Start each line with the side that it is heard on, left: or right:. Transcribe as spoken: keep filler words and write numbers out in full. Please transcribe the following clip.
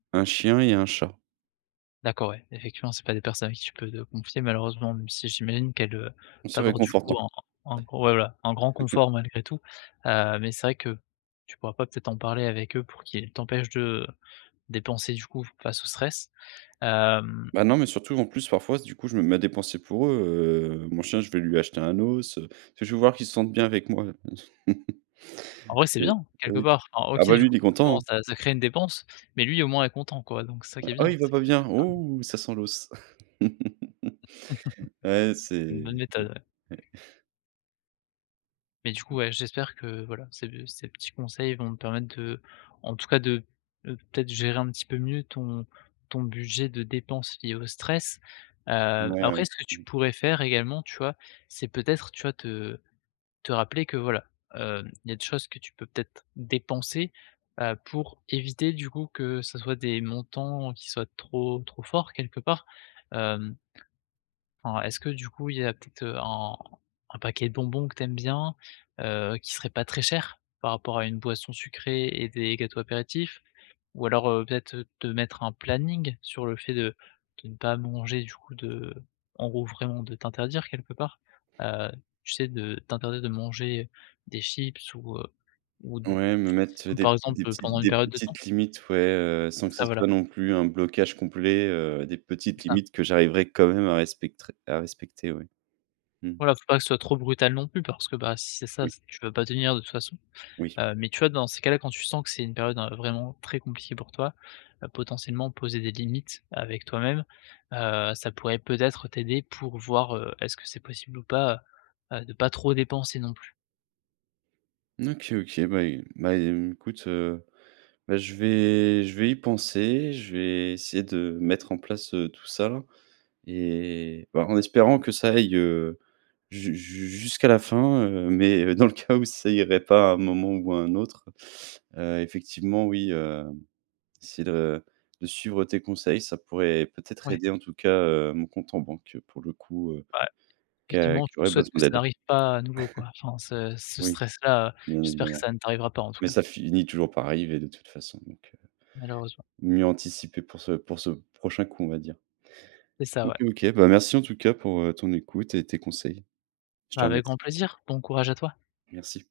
right: Un chien et un chat.
left: D'accord, ouais, effectivement, c'est pas des personnes à qui tu peux te confier, malheureusement, même si j'imagine qu'elles, heu,
right: C'est
left: t'apportent, du coup,
right: réconfortant.
left: en en ouais, voilà, un grand confort malgré tout, heu, mais c'est vrai que tu pourras pas peut-être en parler avec eux pour qu'ils t'empêchent de dépenser, du coup, face au stress. Hem
right: Bah, non, mais surtout, en plus, parfois, du coup, je me mets à dépenser pour eux, heu, mon chien, je vais lui acheter un os, heu, [unintelligible] je veux voir qu'il se sente bien avec moi je pense.
left: En vrai, c'est
right: C'est,
left: bien quelque
right: oui
left: part, enfin
right: ah,
left: OK,
right: bah,
left: du
right: lui, il
left: coup,
right: est content,
left: forcément,
right: hein.
left: ça ça crée une dépense mais lui, au moins, est content, quoi, donc c'est ça qui est
right: Ah,
left: bien.
right: il va
left: C'est
right: pas
left: que
right: bien!
left: ça permet
right: Oh, ça sent l'os! Ouais,
left: Une bonne
right: c'est,
left: méthode, ouais.
right: mmh, ouais.
left: Mais du coup, ouais, j'espère que, voilà, ces, heu, ces petits conseils vont te permettre de en tout cas, de, heu, peut-être, gérer un petit peu mieux ton ton budget de dépenses liées au stress, heu,
right: Mouais, ouais,
left: après ce que tu
right: mmh.
left: pourrais faire également, tu vois? C'est peut-être, tu vois? Te te rappeler que, voilà, heu, il y a des choses que tu peux peut-être dépenser, heu, pour éviter, du coup, que ce soit des montants qui soient trop, trop forts quelque part, hem enfin, est-ce que du coup, il y a peut-être un un paquet de bonbons que tu aimes bien, heu, qui serait pas très cher par rapport à une boisson sucrée et des gâteaux apéritifs, ou alors, heu, peut-être te mettre un planning sur le fait de de ne pas manger du coup de en gros, vraiment, de t'interdire quelque part, heu, tu sais? De t'interdire de manger des chips ou heu, ou du
right: Ouais, me mettre,
left: saucisson,
right: heu,
left: par
right: des des
left: exemple,
right: petites
left: pendant une
right: des
left: période de temps?
right: petites limites, ouais, heu, sans
left: C'est
right: que
left: ça,
right: ça
left: voilà.
right: soit non plus un blocage complet, heu, des
left: C'est
right: petites
left: ça.
right: limites que j'arriverai quand même à respectrer à respecter, oui. Mmh.
left: Voilà, faut pas que ce soit trop brutal non plus parce que, bah, si c'est ça,
right: Oui.
left: c'est tu peux pas tenir de toute façon,
right: Oui.
left: hem, mais tu vois dans ces cas-là quand tu sens que c'est une période, heu, vraiment très compliquée pour toi, heu, potentiellement poser des limites avec toi-même, heu, ça pourrait peut-être t'aider pour voir, heu, est-ce que c'est possible ou pas, heu heu, de pas trop dépenser non plus?
right: OK OK, bah é bah, écoute, heu, bah, je vais je vais y penser, je vais essayer de mettre en place, heu, tout ça et bah, en espérant que ça aille, heu, ju ju jusqu'à la fin, heu, mais dans le cas où ça irait pas à un moment ou à un autre, heu, effectivement, oui, heu, c'est de de suivre tes conseils, ça pourrait peut-être
left: Ouais.
right: aider, en tout cas, heu, mon compte en banque pour le coup, heu,
left: Ouais.
right: qui a
left: Effectivement,
right: qui
left: je vous
right: aurait
left: souhaite que
right: besoin
left: ça
right: d'aide.
left: arrive pas à nouveau, quoi, enfin, ce ce
right: Oui,
left: stress-là, heu,
right: bien
left: j'espère que
right: évidemment
left: ça ne t'arrivera pas, en tout
right: mais
left: cas.
right: ça finit toujours par arriver de toute façon, donc heu,
left: Malheureusement.
right: mieux anticiper pour ce pour ce, prochain coup, on va dire.
left: C'est ça,
right: OK,
left: ouais.
right: OK, bah, merci en tout cas pour, heu, ton écoute et tes conseils. Je te reme
left: Avec grand plaisir, bon courage à toi!
right: Merci.